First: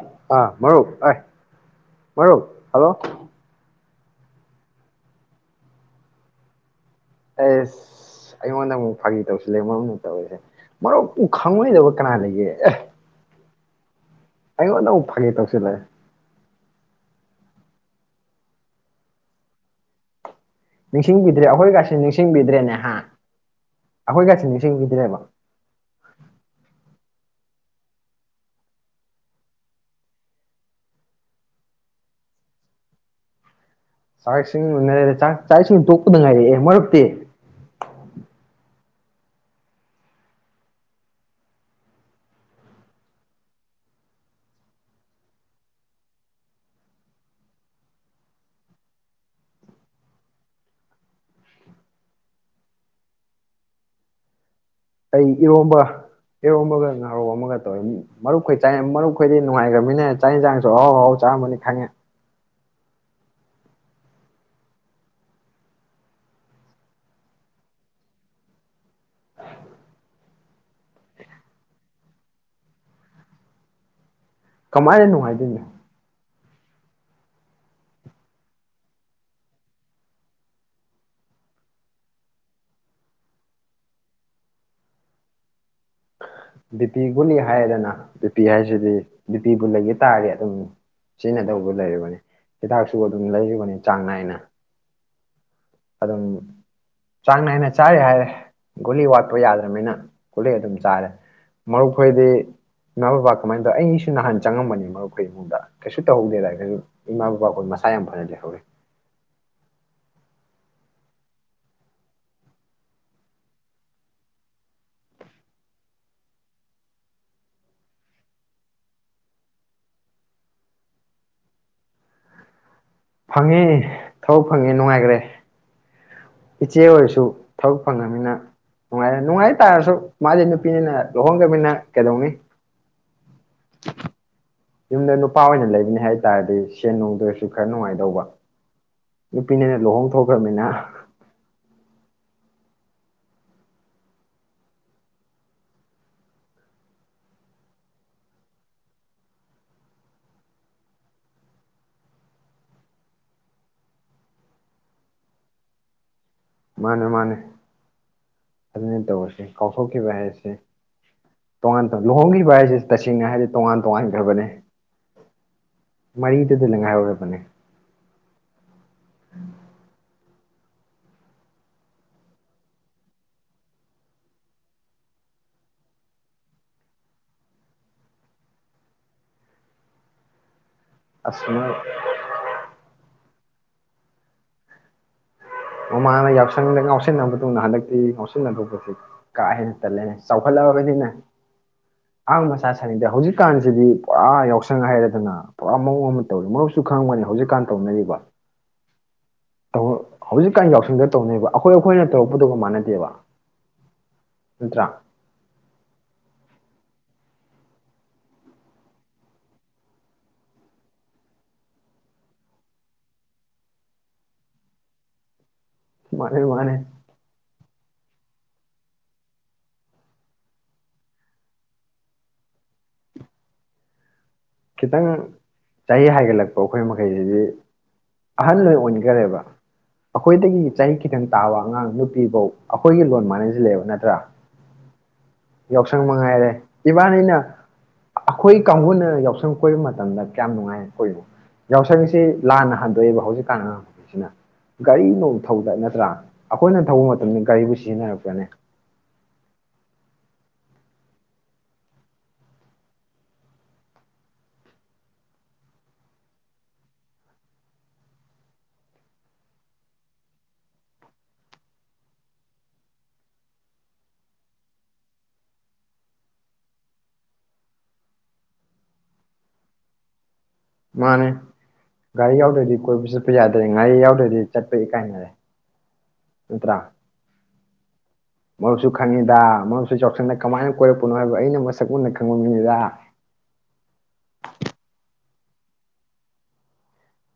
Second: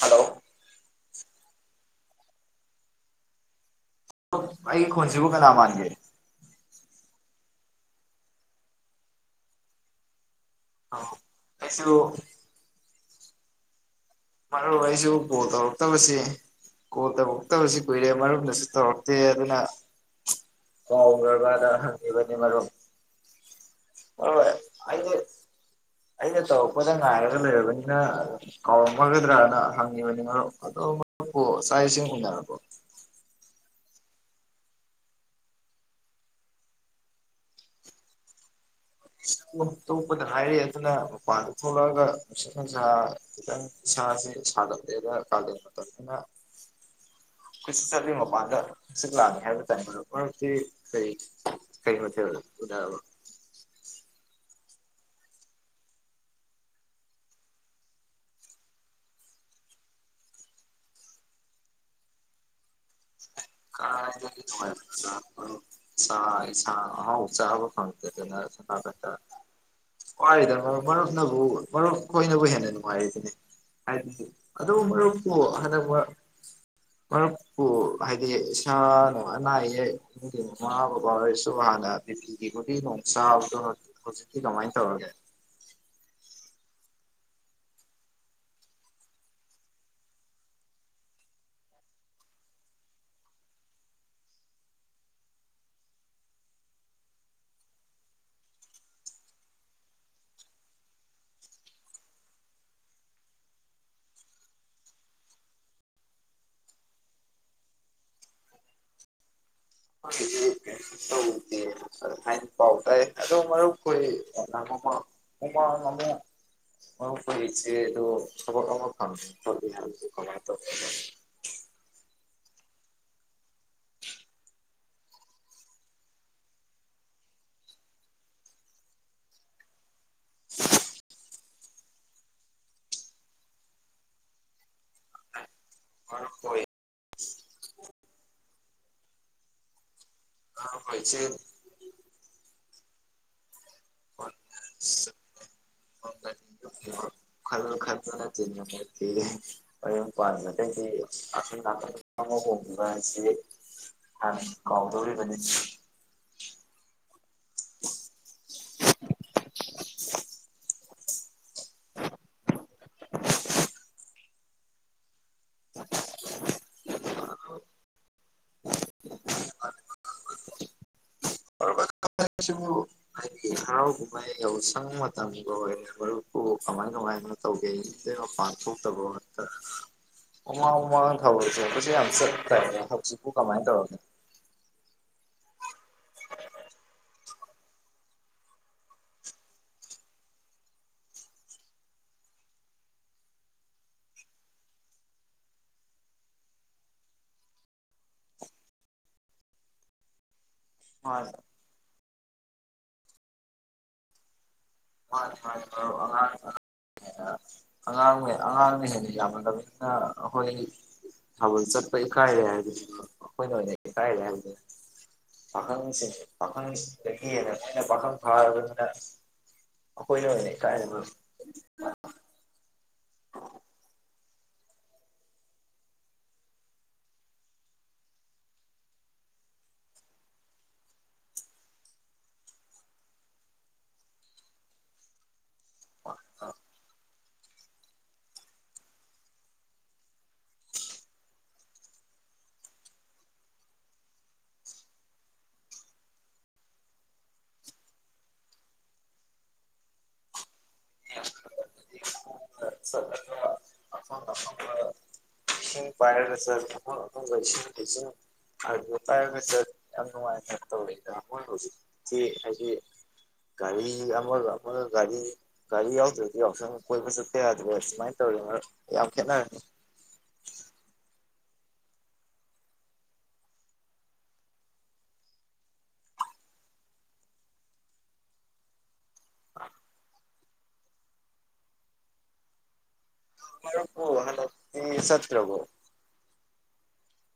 hello ꯑꯥ ꯃꯔꯔꯨꯞ ꯑ ꯃꯔꯔꯣ ꯍꯜꯂꯣ ꯑꯩ ꯈꯣꯟꯁꯤꯕꯨ ꯀꯅꯥ ꯃꯥꯟꯒꯦ ꯑꯦꯁ ꯑꯩꯉꯣꯟꯗ ꯑꯃꯨꯛ ꯐꯥꯒꯤ ꯇꯧꯁꯤꯂ ꯃꯔꯝꯗ ꯇꯧꯔꯤꯁꯦ ꯃꯔꯨꯞ ꯎ ꯈꯪꯉꯣꯏꯗꯕ ꯑꯩꯁꯨ ꯀꯅꯥ ꯂꯩꯒꯦ ꯑꯦ ꯃꯔ ꯑꯩꯉꯣꯟꯗ ꯑꯃꯨꯛ ꯑꯩꯁꯨ ꯐꯥꯒꯤ ꯄꯣ ꯇꯧꯁꯤꯜꯂꯛꯑꯦ ꯇꯧꯔꯛꯇꯕꯕꯁꯤ ꯀꯣꯠꯇ ꯎꯛꯇꯕꯕꯁꯤ ꯀꯨꯏꯔꯦ ꯃꯔꯝꯗꯁꯨ ꯇꯧꯔꯛꯇꯦ ꯑꯗꯨꯅ ꯅꯤꯡꯁꯤꯡꯕꯤꯗ꯭ꯔꯦ ꯀꯥꯎꯈ꯭ꯔꯕꯅ ꯑꯩꯈꯣꯏꯒꯁꯤ ꯍꯪꯉꯤꯕꯅꯤ ꯃꯔꯨꯞ ꯅꯤꯡꯁꯤꯡꯕꯤꯗ꯭ꯔꯦꯅꯦꯍꯥꯟ ꯑꯩꯈꯣꯏ ꯃꯔꯨꯞ ꯀꯁꯤ ꯑꯩꯅ ꯅꯤꯡꯁꯤꯡꯕꯤꯗꯤꯔꯃ ꯑꯩꯅ ꯇꯧꯔꯛꯄꯗ ꯉꯥꯏꯔꯒ ꯂꯩꯔꯕꯅꯤꯅ ꯀꯥꯎꯔꯝ ꯐꯒꯗ꯭ꯔꯅ ꯍꯪꯉꯤꯕꯅꯤ ꯃꯔꯨꯞ ꯑꯗꯣ ꯃꯔꯨꯞꯄꯨ ꯆꯥꯛ ꯏꯁꯤꯡ ꯀꯨꯟꯅꯔꯛꯄ ꯆꯥꯛ ꯏꯁꯤꯡꯥꯛ ꯆꯥꯛ ꯏꯁꯤꯡ ꯇꯣꯛꯄꯗ ꯉꯥꯏꯔꯛꯑꯦ ꯃꯔꯛꯇꯤ ꯇꯣꯛꯄꯗꯅ ꯍꯥꯏꯔꯛꯑꯦ ꯑꯗꯨꯅ ꯃꯄꯥꯟꯗ ꯊꯣꯛꯂꯛꯑꯒ ꯅꯨꯡꯁꯠ ꯪꯁꯥ ꯈꯤꯇꯪ ꯏꯁꯁꯤ ꯁꯥꯒꯠꯂꯦꯗ ꯀꯥꯂꯦꯟ ꯃꯇꯝꯗꯅ ꯀꯆꯠ ꯆꯠꯂꯤ ꯃꯄꯥꯟꯗ ꯈꯪꯆꯤꯠ ꯂꯥꯛꯑꯅꯤ ꯍꯥꯏꯕ ꯇꯥꯏ ꯃꯔ ꯃꯔꯛꯇꯤ ꯀꯩ ꯀꯩ ꯃꯊꯦꯜ ꯎꯅꯔꯕ ꯑꯩ ꯏꯔꯣꯝꯕ ꯏꯔꯣꯝꯕꯒ ꯉꯥꯔꯣꯝ ꯑꯃꯒ ꯇꯧꯋꯤ ꯃꯔꯨꯞꯈ ꯆ ꯃꯔꯨꯞꯈꯣꯏꯗꯤ ꯅꯨꯡꯉꯥꯏꯈ꯭ꯔꯃꯤꯅꯦ ꯆꯥꯛ ꯌꯦꯟꯁꯥꯡꯁꯨ ꯑꯍꯥꯎ ꯑꯍꯥꯎ ꯆꯥꯔꯝꯝꯕꯅꯤ ꯈꯪꯉꯦ ꯀꯥꯏꯏꯗꯒꯤ ꯅꯨꯡꯉꯥꯏꯕ ꯃꯔꯥꯛ ꯏꯁꯥꯡ ꯑꯍꯥꯎ ꯆꯥꯕ ꯐꯪꯉꯛꯇꯦꯗꯅ ꯁꯀꯛꯇ ꯋꯥꯔꯤꯗꯅ ꯃꯔ ꯃꯔꯨꯞꯅꯕꯨ ꯃꯔꯨꯞ ꯈꯣꯏꯅꯕꯨ ꯍꯦꯟꯅ ꯅꯨꯡꯉꯥꯏꯔꯤꯗꯨꯅꯤ ꯍꯥꯏꯗꯤ ꯑꯗꯨ ꯀꯃꯥꯏꯅ ꯃꯔꯨꯞꯄꯣ ꯅꯨꯡꯉꯥꯏꯗꯣꯏꯅꯣ ꯍꯟꯗꯛ ꯃ ꯍꯥꯏ ꯍꯥꯏꯗꯤ ꯏꯁꯥꯅꯅꯨꯡ ꯑꯅꯥ ꯑꯌꯦꯛꯒꯤ ꯃꯃꯥ ꯕꯕꯥ ꯑꯣꯏꯔꯁꯨ ꯍꯥꯟꯅ ꯕꯤꯄꯤꯤꯒꯤꯕꯨꯗꯤ ꯅꯨꯡ ꯆꯥꯕꯗꯣ ꯍꯧꯖꯤꯛꯇꯤ ꯀꯃꯥꯏꯅ ꯇꯧꯔꯒꯦ ꯗꯤꯄꯤ ꯒꯨꯂꯤ ꯍꯥꯏꯔꯗꯅ ꯗꯤꯄꯤ ꯍꯥꯏꯁꯤꯗꯤ ꯗꯤꯄꯤꯕꯨ ꯂꯩꯒ ꯇꯥꯔꯗꯤ ꯑꯗꯨꯝ ꯁꯤꯖꯤꯟꯅꯗꯕꯗꯨ ꯂꯩꯔꯤꯕꯅꯤ ꯍꯤꯗꯥꯛꯁꯨ ꯑꯗꯨꯝ ꯂꯩꯔꯤꯕꯅꯤ ꯆꯥꯡ ꯅꯥꯏꯅ ꯑꯗꯨꯝ ꯆꯥꯡ ꯅꯥꯏꯅ ꯆꯥꯏꯔꯦ ꯍꯥꯏꯔꯦ ꯒꯨꯂꯤ ꯋꯥꯠꯄ ꯌꯥꯗ꯭ꯔꯅꯤꯅ ꯒꯨꯂꯤ ꯑꯗꯨꯝ ꯆꯥꯔꯦ ꯃꯔꯨꯞꯈꯣꯏꯗꯤ ꯏꯃꯥ ꯕꯕꯥ ꯀꯃꯥꯏꯅ ꯇꯧꯋ ꯑꯩꯅꯤꯁꯨ ꯅꯍꯥꯟ ꯆꯪꯉꯝꯕꯅꯤ ꯃꯔꯨꯞꯈꯣꯏ ꯏꯃꯨꯡꯗ ꯀꯩꯁꯨ ꯇꯧꯍꯧꯗꯦꯗ ꯏꯃꯥ ꯕꯕꯥꯈꯣꯏ ꯃꯁꯥ ꯌꯥꯝ ꯐꯅꯖꯩꯍꯧꯋ [unintelligible] ꯐꯪꯉꯦ ꯊꯕꯛ ꯐꯪꯉꯦ ꯅꯨꯡꯉꯥꯏꯈ꯭ꯔꯦ ꯏꯆꯦ ꯑꯣꯏꯔꯁꯨ ꯊꯕꯛ ꯐꯪꯉꯅꯤꯅꯅꯨꯡꯉꯥꯏꯔꯦ ꯅꯨꯡꯉꯥꯏ ꯇꯥꯔꯁꯨ ꯃꯥꯗꯤ ꯅꯨꯄꯤꯅꯤꯅ ꯂꯨꯍꯣꯡꯗꯅꯤꯅ ꯀꯩꯗꯧꯅꯤ ꯌꯨꯝꯗ ꯅꯨꯄꯥ ꯑꯣꯏꯅ ꯂꯩ ꯍꯥꯏ ꯇꯥꯔꯗꯤ ꯃꯔꯨꯞꯈꯣꯏ ꯁꯤꯅ ꯅꯣꯡꯗ ꯁꯤ ꯈꯔ ꯅꯨꯡꯉꯥꯏꯗꯧꯕ ꯅꯨꯄꯤꯅꯤꯅ ꯂꯨꯍꯣꯡ ꯊꯣꯛꯈ꯭ꯔꯃꯅꯤꯅ ꯀꯣꯏꯁꯦ [unintelligible] ꯈꯜꯂ ꯈꯠꯇꯅ ꯇꯤꯟꯅꯤꯦ ꯍꯌꯦꯨꯝ ꯄꯗꯩꯗꯤ ꯑꯈꯅꯥꯀ ꯑꯃ ꯍꯣꯡꯕꯁꯤ ꯍꯥꯟꯅ ꯀꯥꯎꯗꯧꯔꯤꯕꯅꯤ ꯃꯥꯅꯦ ꯃꯥꯅꯦ ꯑꯗꯨꯅꯤ ꯇꯧꯔꯤꯁꯤ ꯀꯥꯎꯊꯣꯛꯈꯤꯕ ꯍꯥꯏꯁꯦ ꯇꯣꯉꯥꯟꯉ ꯂꯨꯍꯣꯡꯈꯤꯕ ꯍꯥꯏꯁꯦ ꯇꯁꯦꯡꯅ ꯍꯥꯏꯗꯤ ꯇꯣꯉꯥꯟ ꯇꯣꯉꯥꯟꯈ꯭ꯔꯕꯅꯦ ꯃꯔꯤꯗꯨꯗꯅ ꯉꯥꯏꯍꯧꯔꯕꯅꯦ ꯁꯨ ꯍꯥꯏꯗꯤ ꯍꯔꯥꯎ ꯀꯨꯝꯍꯩ ꯌꯥꯎꯁꯪ ꯃꯇꯝꯒ ꯑꯣꯏꯔꯦ ꯃꯔꯨꯞꯄꯨ ꯀꯃꯥꯏ ꯀꯃꯥꯏꯅ ꯇꯧꯒꯦ ꯃꯄꯥꯟ ꯊꯣꯛꯇꯕ ꯉ ꯃꯃꯥꯪ ꯃꯃꯥꯡ ꯑꯁ ꯊꯧꯔꯁꯦꯕꯁꯨ ꯌꯥꯝ ꯆꯠ ꯇꯥꯏꯅꯦ ꯍꯧꯖꯤꯛ ꯄꯨ ꯀꯃꯥꯏ ꯇꯧꯔꯦ ꯃꯃꯥꯅ ꯌꯥꯎꯁꯪꯗ ꯉꯎꯁꯟꯅꯂꯕ ꯃꯇꯨꯡꯗ ꯍꯟꯗꯛꯇꯤ ꯉꯥꯎꯁꯤꯟꯅꯂꯗꯧꯕꯁꯤ ꯀꯥ ꯍꯦꯟꯅ ꯇꯜꯂꯦ ꯆꯥꯎꯈꯠꯂꯛꯑꯕꯅꯤꯅꯦ ꯑꯍꯥꯡ ꯃꯁ ꯁꯅꯤꯡꯗꯦ ꯍꯧꯖꯤꯛꯀꯥꯟꯁꯤꯗꯤ ꯄꯨꯔꯥ ꯌꯥꯎꯁꯪ ꯍꯥꯏꯔꯗꯅ ꯄꯨꯔꯥ ꯃꯑꯣꯡ ꯑꯃ ꯇꯧꯔꯤꯦ ꯃꯔꯨꯁꯨ ꯈꯪꯕꯅꯤ ꯍꯧꯖꯤꯛꯀꯥꯟ ꯇꯧꯅꯔꯤꯕꯔꯤꯕ ꯍꯧꯖꯤꯛ ꯀ ꯌꯥꯎꯁꯟꯗ ꯃꯥꯅꯤ ꯇꯧꯅꯦꯕ ꯑꯩꯈꯣꯏ ꯑꯩꯈꯣꯏꯅ ꯇꯧꯟꯗꯨꯒ ꯃꯥꯟꯅꯗꯦꯕ ꯅꯠꯇ꯭ꯔꯥ ꯃꯥꯅꯤ ꯃꯥꯅꯤ ꯃꯔꯨꯞ ꯑꯉꯥꯪ ꯑꯉꯥꯡ ꯑꯉꯥꯡꯅ ꯍꯦꯟꯅ ꯌꯥꯝꯅꯂꯃꯤꯅ ꯑꯩꯈꯣꯏ ꯊꯥꯕꯜ ꯆꯠꯄ ꯏꯀꯥꯏꯔꯦ ꯍꯥꯏꯕꯗꯨ ꯑꯩꯈꯣꯏꯅ ꯑꯣꯏꯅ ꯏꯀꯥꯏꯔꯦ ꯍꯥꯏꯕꯗꯨꯦ ꯄꯈꯥꯪ ꯁꯥꯔꯤ ꯃꯥꯅꯦ ꯃꯥꯅꯦ ꯄꯈꯪꯗꯒꯤ ꯍꯦꯅꯟ [unintelligible] ꯄꯥꯈꯥꯪ ꯐꯥꯔꯕꯅꯤꯟ ꯑꯩꯈꯣꯌꯅ ꯍꯦꯟꯅꯥ ꯏ ꯃꯔꯨꯞ ꯈꯤꯇꯪ ꯆꯍꯤ ꯍꯥꯏꯒꯠꯂꯛꯄ ꯑꯩꯈꯣꯏ ꯃꯈꯩꯁꯤꯗꯤ ꯑꯍꯜ ꯂꯣꯏ ꯑꯣꯏꯅꯈꯔꯦꯕ ꯑꯩꯈꯣꯏꯗꯒꯤ ꯆꯍꯤ ꯈꯤꯇꯪ ꯇꯥꯕ ꯑꯉꯥꯡ ꯅꯨꯄꯤ ꯐꯧ ꯑꯩꯈꯣꯏꯒꯤ ꯂꯣꯟ ꯃꯥꯟꯅꯁꯤꯜꯂꯛꯑꯦꯕ ꯅꯠꯇ꯭ꯔꯥ ꯌꯥꯎꯁꯪ ꯃꯉꯥꯏꯔꯦ ꯏꯕꯥꯅꯤꯅ ꯑꯩꯈꯣꯏ ꯀꯥꯡꯕꯨꯅ ꯌꯥꯎꯁꯪ ꯌꯥꯎꯁꯪ ꯀꯣꯏꯕ ꯃꯇꯝꯗ ꯀꯌꯥꯝ ꯅꯨꯡꯉꯥꯏ ꯑꯩꯈꯣꯏꯕꯨ ꯌꯥꯎꯁꯪꯁꯤ ꯂꯥꯟꯅ ꯍꯟꯗꯣꯛꯑꯦꯕ ꯍꯧꯖꯤꯛꯀꯥꯟ ꯑꯥꯡꯁꯤꯅ ꯒꯥꯔꯤꯅꯧ ꯊꯧꯗ ꯅꯠꯇ꯭ꯔꯥ ꯑꯩꯈꯣꯏꯅ ꯊꯧꯕ ꯃꯇꯝꯗ ꯒꯥꯔꯤꯕꯨ ꯁꯤꯖꯤꯟꯅꯔꯛꯄ꯭ꯔꯅꯦ ꯆꯠꯂꯒ ꯑꯐꯪ ꯑꯐꯪꯕ ꯏꯁꯤꯡ ꯄꯥꯏꯔꯒ ꯆꯠ ꯑꯐꯣꯡ ꯑꯐꯪꯕ ꯏꯁꯤꯡ ꯏꯁꯤꯡ ꯑꯗꯨ ꯄꯥꯏꯔꯒ ꯆꯠ ꯌꯥꯝ ꯅꯨꯡꯉꯥꯏꯅ ꯇꯧꯋꯦꯗ ꯑꯃꯣꯏ ꯍꯧꯖꯤꯛꯇꯁꯤ ꯍꯥꯏꯗꯤ ꯒꯥꯔꯤ ꯑꯃꯒ ꯑꯃꯒ ꯒꯥꯔꯤ ꯒꯥꯔꯤ ꯌꯥꯎꯗ꯭ꯔꯗꯤ ꯌꯥꯎꯁꯪ ꯀꯣꯏꯕ ꯆꯠꯄ ꯌꯥꯗ꯭ꯔ ꯁꯨꯃꯥꯏꯅ ꯇꯧꯔꯤꯅ ꯌꯥꯝ ꯈꯦꯠꯅꯔꯅꯤ ꯃꯥꯅꯦ ꯒꯥꯔꯤ ꯌꯥꯎꯗ꯭ꯔꯗꯤ ꯀꯣꯏꯕ ꯆꯠꯄ ꯌꯥꯗ꯭ꯔꯦ ꯉꯥꯔꯤ ꯌꯥꯎꯗ꯭ꯔꯗꯤ ꯆꯠꯄ ꯏ ꯀꯥꯏꯅꯔꯦ ꯅꯠꯇ꯭ꯔꯥ ꯃꯔꯨꯞꯁꯨ ꯈꯪꯉꯤꯗ ꯃꯔꯨꯞꯁꯨ ꯌꯥꯎꯁꯪꯗ ꯀꯃꯥꯏꯅ ꯀꯣꯏꯔꯛꯄꯅꯣ ꯍꯥꯏꯕ ꯑꯩꯅ ꯃꯁꯛ ꯃꯨꯟꯅ ꯈꯪꯕ ꯃꯤꯉꯤꯗ [unintelligible] ꯍꯜꯗꯥꯛꯇꯤ ꯇ꯭ꯔꯕꯣ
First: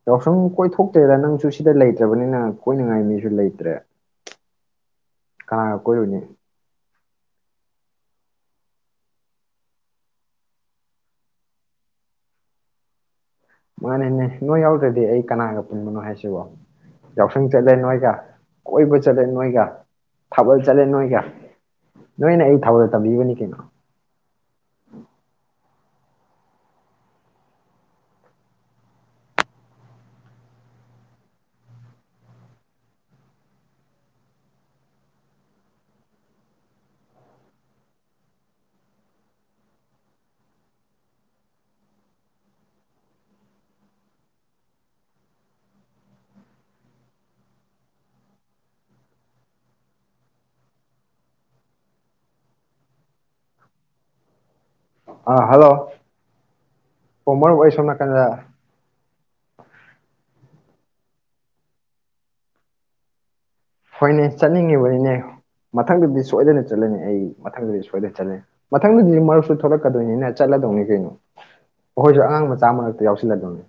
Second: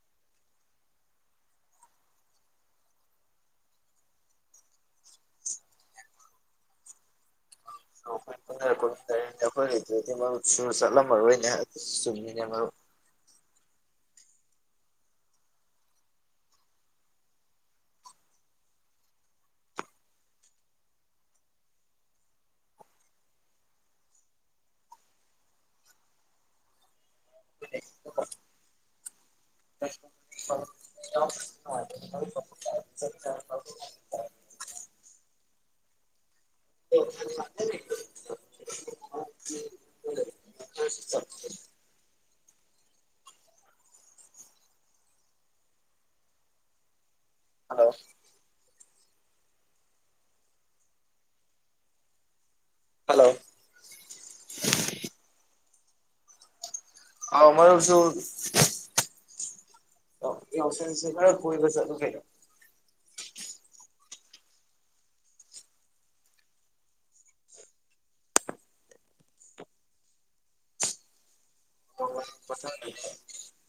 ꯌꯥꯎꯁꯪ ꯀꯣꯏꯊꯣꯛꯇ꯭ꯔꯦꯗ ꯅꯪꯁꯨ ꯁꯤꯗ ꯂꯩꯇ꯭ꯔꯕꯅꯤꯅꯪ ꯀꯣꯏꯅꯤꯡꯉꯥꯏ ꯃꯤꯁꯨ ꯂꯩꯇ꯭ꯔꯦ ꯀꯥꯒ ꯀꯣꯏꯔꯨꯅꯤ ꯑꯩꯈꯣꯏ ꯄꯨꯟꯅꯔꯃꯤꯟꯅꯅꯦ ꯑꯩꯈꯣꯏ ꯂꯩꯗꯨꯗꯤ ꯃꯔꯨꯞ ꯁꯨꯅ ꯆꯠꯂꯝꯃꯔꯣꯏꯅꯦ ꯆꯨꯝꯃꯤꯅꯦ ꯃꯔꯨꯞ ꯃꯥꯅꯦꯅꯦ ꯅꯣꯏ ꯌꯥꯎꯗ꯭ꯔꯗꯤ ꯑꯩ ꯀꯅꯥꯒ ꯄꯨꯟꯕꯅꯣ ꯍꯥꯏꯁꯤꯕꯣ ꯌꯥꯎꯁꯪ ꯆꯠꯂꯦ ꯅꯣꯏꯒ ꯀꯣꯏꯕ ꯆꯠꯂꯦ ꯅꯣꯏꯒ ꯊꯥꯕꯜ ꯆꯠꯂꯦ ꯅꯣꯏꯒ ꯅꯣꯏꯅ ꯑꯩ ꯊꯥꯕꯜ ꯇꯝꯕꯤꯕꯅꯤ ꯀꯩꯅꯣ ꯁ [unintelligible] ꯍꯜꯂꯣ ꯍꯜꯂꯣ ꯑꯥ ꯍꯂꯣ ꯑꯣ ꯑꯥꯎ ꯃꯔꯨꯞ ꯑꯩ ꯁꯣꯃ ꯃꯔꯨꯞꯁꯨ ꯅꯥꯀꯟꯗ ꯌꯥꯑꯣꯁꯪꯁꯤ ꯈꯔꯥ ꯀꯣꯏꯕ ꯆꯠꯂꯨ ꯀꯩꯅꯣ ꯍꯣꯏꯅꯦ ꯆꯠꯅꯤꯡꯉꯤꯕꯅꯤꯅꯦ ꯃꯊꯪꯗꯗꯤ ꯁꯣꯏꯗꯅ ꯆꯠꯂꯅꯤ ꯑꯩ ꯃꯊꯪꯗꯗꯤ ꯁꯣꯏꯗꯅ ꯆꯠꯂꯅꯤ ꯃꯊꯪꯗꯗꯤ ꯃꯔꯨꯞꯁꯨ ꯊꯣꯛꯂꯛꯀꯗꯣꯏꯅꯤꯅ ꯆꯠꯂꯗꯧꯅꯤ ꯀꯩꯅꯣ ꯑꯩꯈꯣꯏꯁꯨ ꯑꯉꯥꯡ ꯃꯆꯥ ꯃꯔꯛꯇ ꯌꯥꯎꯁꯤꯜꯂꯗꯧꯅꯤ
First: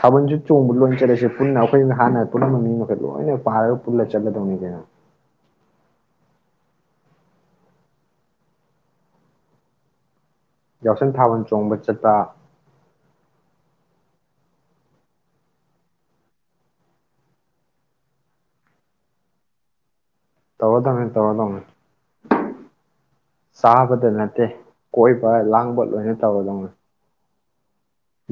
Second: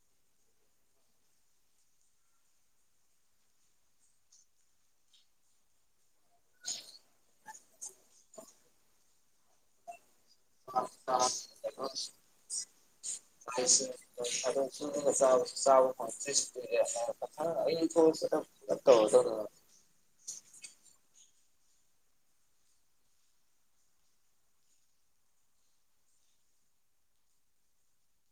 ꯊꯥꯕꯜꯁꯨ ꯆꯣꯡꯕꯗ ꯂꯣꯏ ꯆꯠꯂꯏꯁꯦ ꯄꯨꯟꯅ ꯑꯩꯈꯣꯏ ꯍꯥꯟꯅ ꯄꯨꯨꯝꯅꯃꯛ ꯃꯤ ꯃꯈꯩ ꯂꯣꯏꯅ ꯄꯥꯔꯒ ꯄꯨꯂ ꯆꯠꯂꯗꯧꯅꯤ ꯀꯩꯅꯣ ꯌꯥꯎꯁꯪ ꯊꯥꯕꯜ ꯆꯣꯡꯕ ꯆꯠꯄ [unintelligible] ꯇꯧꯔꯗꯧꯅꯤ ꯇꯧꯔꯗꯧꯅꯤ ꯆꯥꯕꯗ ꯅꯠꯇꯦ ꯀꯣꯏꯕ ꯂꯥꯡꯕ ꯂꯣꯏꯅ ꯇꯧꯔꯗꯧꯅꯤ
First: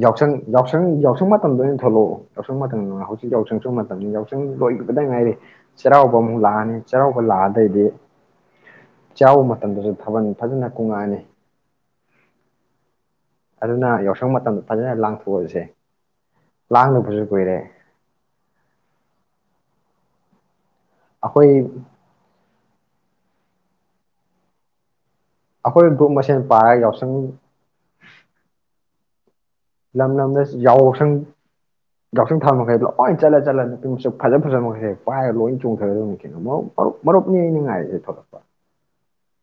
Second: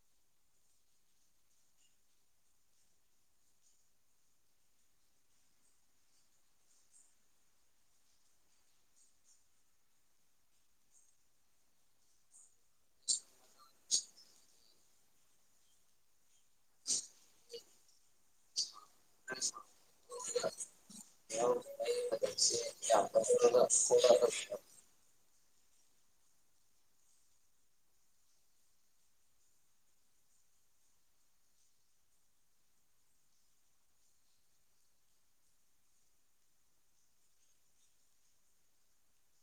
ꯌꯥꯎꯁꯪ ꯌꯥꯎꯁꯪ ꯌꯥꯎꯁꯪ ꯃꯇꯝꯗ ꯑꯣꯏꯅ ꯊꯣꯛꯂꯛꯑꯣ ꯌꯥꯎꯁꯪ ꯃꯇꯝꯗ ꯍꯧꯖꯤꯛ ꯌꯥꯎꯁꯪꯁꯨ ꯃꯇꯝ ꯌꯥꯎꯁꯪ ꯂꯣꯏꯕꯗ ꯉꯥꯏꯔꯤ ꯆꯩꯔꯥꯎꯕ ꯑꯃꯨꯛ ꯂꯥꯛꯑꯅꯤ ꯆꯩꯔꯥꯎꯕ ꯂꯥꯛꯑꯗꯩꯗꯤ ꯆꯩꯔꯥꯎꯕ ꯃꯇꯝꯗꯁꯨ ꯊꯥꯕꯜ ꯐꯖꯅ ꯀꯨꯡꯉꯛꯑꯅꯤ ꯑꯗꯨꯅ ꯌꯥꯎꯁꯪ ꯃꯇꯝꯗ ꯐꯖꯅ ꯂꯥꯡꯊꯣꯛꯑꯁꯦ ꯂꯥꯡꯗꯕꯁꯨ ꯀꯨꯏꯔꯦ ꯑꯩꯈꯣꯏ [inaudible] ꯑꯩꯈꯣꯏ ꯒ꯭ꯔꯨꯞ ꯃꯁꯦꯟ ꯄꯥꯔꯒ ꯌꯥꯎꯁꯪ ꯂꯝ ꯂꯝꯗ ꯌꯥꯎꯁꯪ ꯌꯥꯎꯁꯪ ꯊꯥꯕ ꯃꯈꯩꯗꯣ ꯂꯣꯏ ꯆꯠꯂ ꯆꯠꯂ ꯅꯨꯄꯤꯃꯛꯁ ꯐꯖ ꯐꯖꯕ ꯃꯈꯩꯁꯦꯛ ꯄꯥꯏꯔꯒ ꯂꯣꯏ ꯆꯣꯡꯊꯒꯗꯧꯅꯤꯅꯣ ꯃꯔꯨꯞ ꯃꯔꯨꯞ ꯃꯔꯨꯞꯅꯤ ꯑꯩꯅ ꯉꯥꯏꯔꯤꯁꯦ ꯊꯣꯛꯂꯛꯄ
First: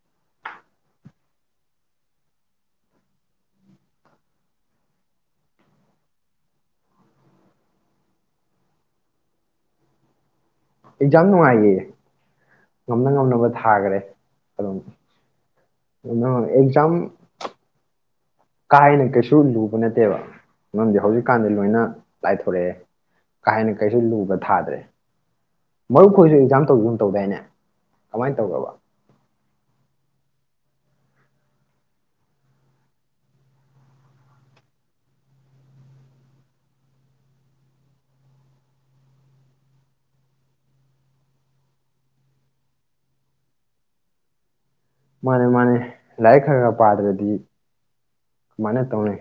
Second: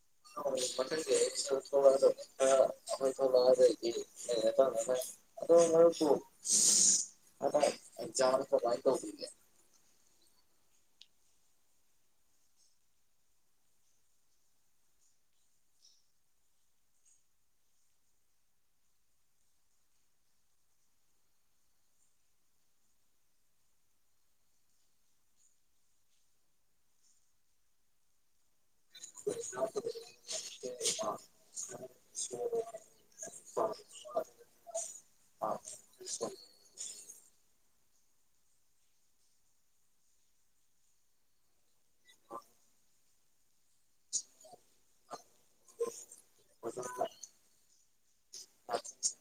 ꯑꯩꯈꯣꯏ ꯑꯣ ꯄ ꯑꯗꯖ ꯀꯃꯥꯏ ꯇꯧꯦ ꯑꯦꯛꯖꯥꯝ ꯅꯨꯡꯉꯥꯏꯈꯤꯌꯦ ꯉꯝꯅ ꯉꯝꯅꯕ ꯊꯥꯈꯔꯦ ꯑꯗꯨꯝ ꯉ ꯉ ꯑꯦꯛꯖꯥꯝ ꯀꯥ ꯍꯦꯟꯅ ꯀꯩꯁꯨ ꯂꯨꯕ ꯅꯠꯇꯦꯕ ꯃꯔꯝꯗꯤ ꯍꯧꯖꯤꯛꯀꯥꯟꯗꯤ ꯂꯣꯏꯅ ꯂꯥꯏꯊꯣꯔꯛꯑꯦ ꯀꯥ ꯍꯦꯟꯅ ꯀꯩꯁꯨ ꯂꯨꯕ ꯊꯥꯗ꯭ꯔꯦ ꯃꯔꯨꯞ ꯈꯣꯏꯁꯨ ꯑꯦꯛꯖꯥꯝ ꯇꯧꯨꯝ ꯇꯧꯗꯥꯏꯅꯦ ꯀꯃꯥꯏꯅ ꯇꯧꯔꯕ [inaudible] ꯃꯥꯅꯦ ꯃꯥꯅꯦ ꯂꯥꯏꯔꯤꯛ ꯈꯔ ꯈꯔ ꯄꯥꯗ꯭ꯔꯗꯤ ꯀꯃꯥꯏꯅ ꯇꯧꯅꯩ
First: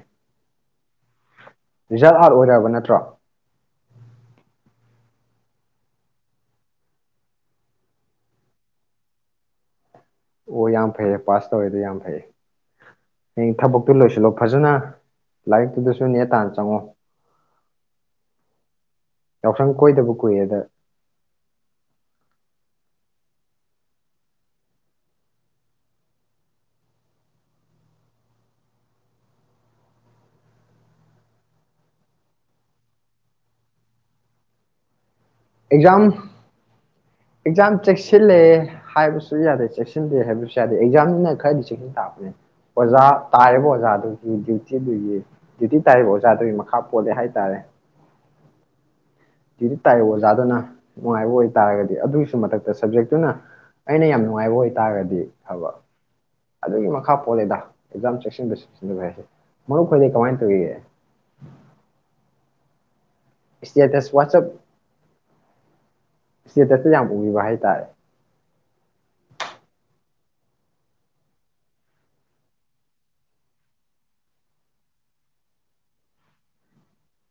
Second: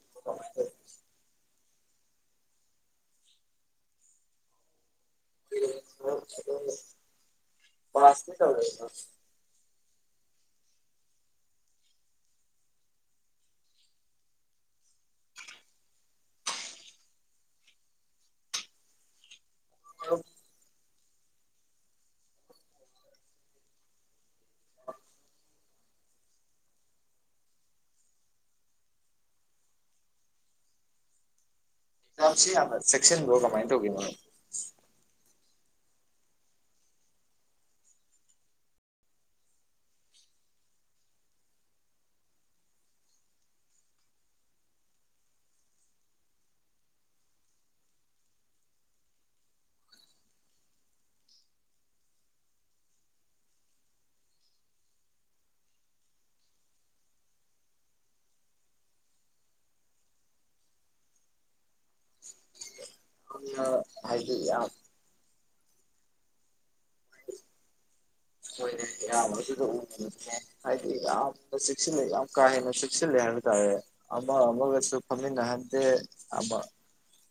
ꯔꯤꯖꯜꯠ ꯑꯥꯎꯠ ꯑꯣꯏꯔꯕ ꯅꯠꯇ꯭ꯔꯣ ꯄꯥꯁꯇꯤ ꯇꯧꯔꯦꯗꫭ ꯑꯣ ꯌꯥꯝ ꯐꯩꯌꯦ ꯄꯥꯁ ꯇꯧꯋꯦꯗ ꯌꯥꯝ ꯐꯩꯌꯦ ꯍꯌꯦꯡ ꯊꯕꯛꯇꯨ ꯂꯣꯏꯁꯤꯜꯂꯣ ꯐꯖꯅ ꯂꯥꯏꯔꯤꯛꯇꯨꯗꯁꯨ ꯅꯦ ꯇꯥꯅ ꯆꯪꯉꯣ ꯌꯥꯎꯁꯪ ꯀꯣꯏꯗꯕ ꯃꯔꯨꯞ ꯀꯨꯏꯌꯦꯗ ꯑꯦꯛꯖꯝꯁꯤ ꯍꯥꯟꯅ ꯆꯦꯛꯁꯟ ꯕꯔꫭ ꯀꯃꯥꯏ ꯇꯧꯒꯦ ꯑꯦꯛꯖꯥꯝ ꯑꯦꯛꯖꯥꯝ ꯆꯦꯛꯁꯤꯜꯂꯦ ꯍꯥꯏꯕꯁꯨ ꯌꯥꯗꯦ ꯆꯦꯛꯁꯤꯜꯂꯦ ꯍꯥꯏꯕꯁꯨ ꯌꯥꯗꯦ ꯑꯦꯛꯖꯥꯝꯗꯨꯅ ꯈꯔꯗꯤ ꯆꯦꯛꯁꯤꯟ ꯊꯥꯕꯅꯦ ꯑꯣꯖꯥ ꯇꯥꯔꯤꯕ ꯑꯣꯖꯥꯗꯨꯒꯤ ꯗ꯭ꯌꯨꯇꯤꯗꯨꯒꯤ ꯗ꯭ꯌꯨꯇꯤ ꯇꯥꯔꯤꯕ ꯑꯣꯖꯥꯗꯨꯒꯤ ꯃꯈꯥ ꯄꯣꯜꯂꯦ ꯍꯥꯏꯇꯥꯔꯦ ꯗ꯭ꯌꯨꯇꯤ ꯇꯥꯔꯤꯕ ꯑꯣꯖꯥ ꯑꯗꯨꯅ ꯅꯨꯡꯉꯥꯏꯕ ꯑꯣꯏꯇꯥꯥꯔꯒꯗꯤ ꯑꯗꯨꯒꯤꯁꯨ ꯃꯊꯛꯇ ꯁꯕꯖꯦꯛꯇꯨꯅ ꯑꯩꯅ ꯌꯥꯝ ꯅꯨꯡꯉꯥꯏꯕ ꯑꯣꯏꯇꯥꯥꯔꯒꯗꯤ ꯐꯕ ꯑꯗꯨꯒꯤ ꯃꯈꯥ ꯄꯣꯜꯂꯦꯗ ꯑꯦꯛꯖꯥꯝ ꯆꯦꯛꯁꯤꯟꯕ ꯆꯦꯛꯁꯤꯟꯗꯕ ꯍꯥꯏꯁꯦ ꯃꯔꯨꯞ ꯐꯗꯤꯩ ꯀꯃꯥꯏꯅ ꯇꯧꯔꯤꯒꯦ [unintelligible] ꯍ ꯏꯁꯇꯦꯇꯁ ꯍꯥꯏꯕꯤ ꯋꯥꯆꯞ ꯌꯥꯝ ꯁꯇꯦꯇꯁꯇ ꯌꯥꯝ ꯎꯈꯤꯕ ꯍꯥꯏꯇꯥꯔꯦ ꯍꯣꯏꯅꯦ ꯌꯥꯝ ꯑꯗꯨꯗ ꯎ ꯍꯥꯏꯗꯤ ꯌꯥꯝꯅ ꯆꯁꯤꯜꯂꯦ ꯌꯥꯝ ꯀꯥ ꯍꯦꯟꯅ ꯆꯦꯛꯁꯤꯜꯂꯦ ꯍꯥꯏꯕ ꯇꯥꯔꯦ ꯑꯃ ꯑꯃꯒꯁꯨ ꯐꯝꯃꯤꯟꯅꯍꯟꯗꯦ ꯑꯃ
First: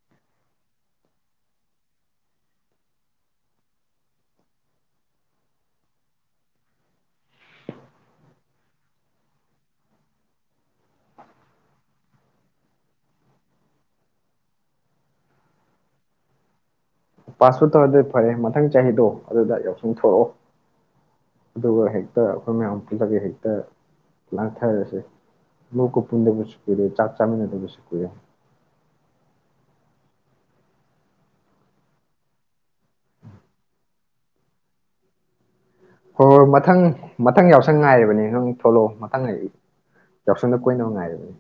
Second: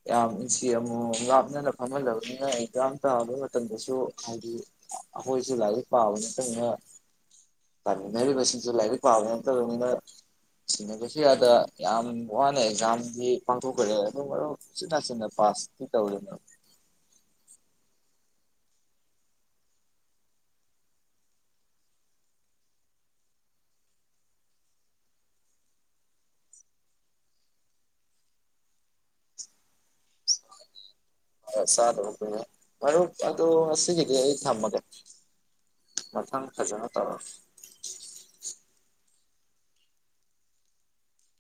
ꯌꯥꯝ ꯏꯟꯆꯤ ꯑꯃꯃꯝ ꯂꯥꯞꯅꯅ ꯐꯝꯍꯜꯂꯕꯅꯤꯅ ꯑꯦꯛꯖꯥꯝ ꯇꯥꯕ ꯃꯇꯝꯗꯁꯨ ꯍꯥꯏꯗꯤ ꯑꯩꯈꯣꯏꯁꯨ ꯂꯥꯏꯏꯛ ꯄꯥꯕ ꯅꯠꯇꯅꯤꯅ ꯄꯥꯃꯤꯟꯅꯔꯤꯕꯁꯤꯡꯁꯦ ꯂꯥꯏꯔꯤꯛ ꯄꯥꯕ ꯅꯠꯇꯕꯅꯤꯅ ꯁꯤꯟꯅꯕꯁꯤ ꯑꯗ ꯌꯥꯝ ꯋꯥꯅ ꯑꯦꯛꯖꯥꯝꯗꯤ ꯄꯥꯡꯊꯣꯛꯈ꯭ꯔꯦ ꯑꯗꯨ ꯃꯔꯨꯞ ꯁꯤꯤꯠ ꯅꯥꯆꯤꯟꯅ ꯄꯥꯁꯇꯤ ꯇꯧꯔꯦꯅꯦ ꯄꯥꯁꯄꯣꯔꯠ ꯇꯧꯔ ꯑꯗꯨꯗꯤ ꯐꯔꯦ ꯃꯊꯪ ꯆꯍꯤꯗꯣ ꯑꯗꯨꯗ ꯌꯥꯎꯁꯪ ꯊꯣꯛꯛꯑꯣ ꯑꯗꯨꯒ ꯍꯦꯛꯇ ꯑꯩꯈꯣꯏ ꯃꯌꯥꯝ ꯄꯨꯜꯂꯒ ꯍꯦꯛꯇ ꯂꯥꯟꯊꯔꯁꯦ ꯂꯣꯛ ꯀꯨ ꯄꯨꯟꯗꯕꯁꯨ ꯀꯨꯏꯔꯦ ꯆꯥꯛ ꯆꯥꯃꯤꯟꯅꯗꯕꯁꯨ ꯀꯨꯏꯔꯦ ꯆꯥꯗꯕ ꯀꯨꯏꯔꯦ ꯃꯔꯨꯞ ꯑꯗꯨ ꯉꯁꯤꯒꯤꯗꯤ ꯑꯩ ꯊꯝꯃꯒꯦ ꯍꯣꯏ ꯍꯣꯏ ꯃꯊꯪ ꯐꯖꯅ ꯇꯧꯔ ꯃꯊꯪ ꯌꯥꯎꯁꯪ ꯉꯥꯏꯔꯤꯕꯅꯤ ꯅꯪ ꯊꯣꯛꯂꯛꯑꯣ ꯍꯪꯉꯛꯏ ꯌꯥꯎꯁꯪꯗ ꯀꯣꯏꯅꯕ ꯉꯥꯏꯔꯕꯅꯦ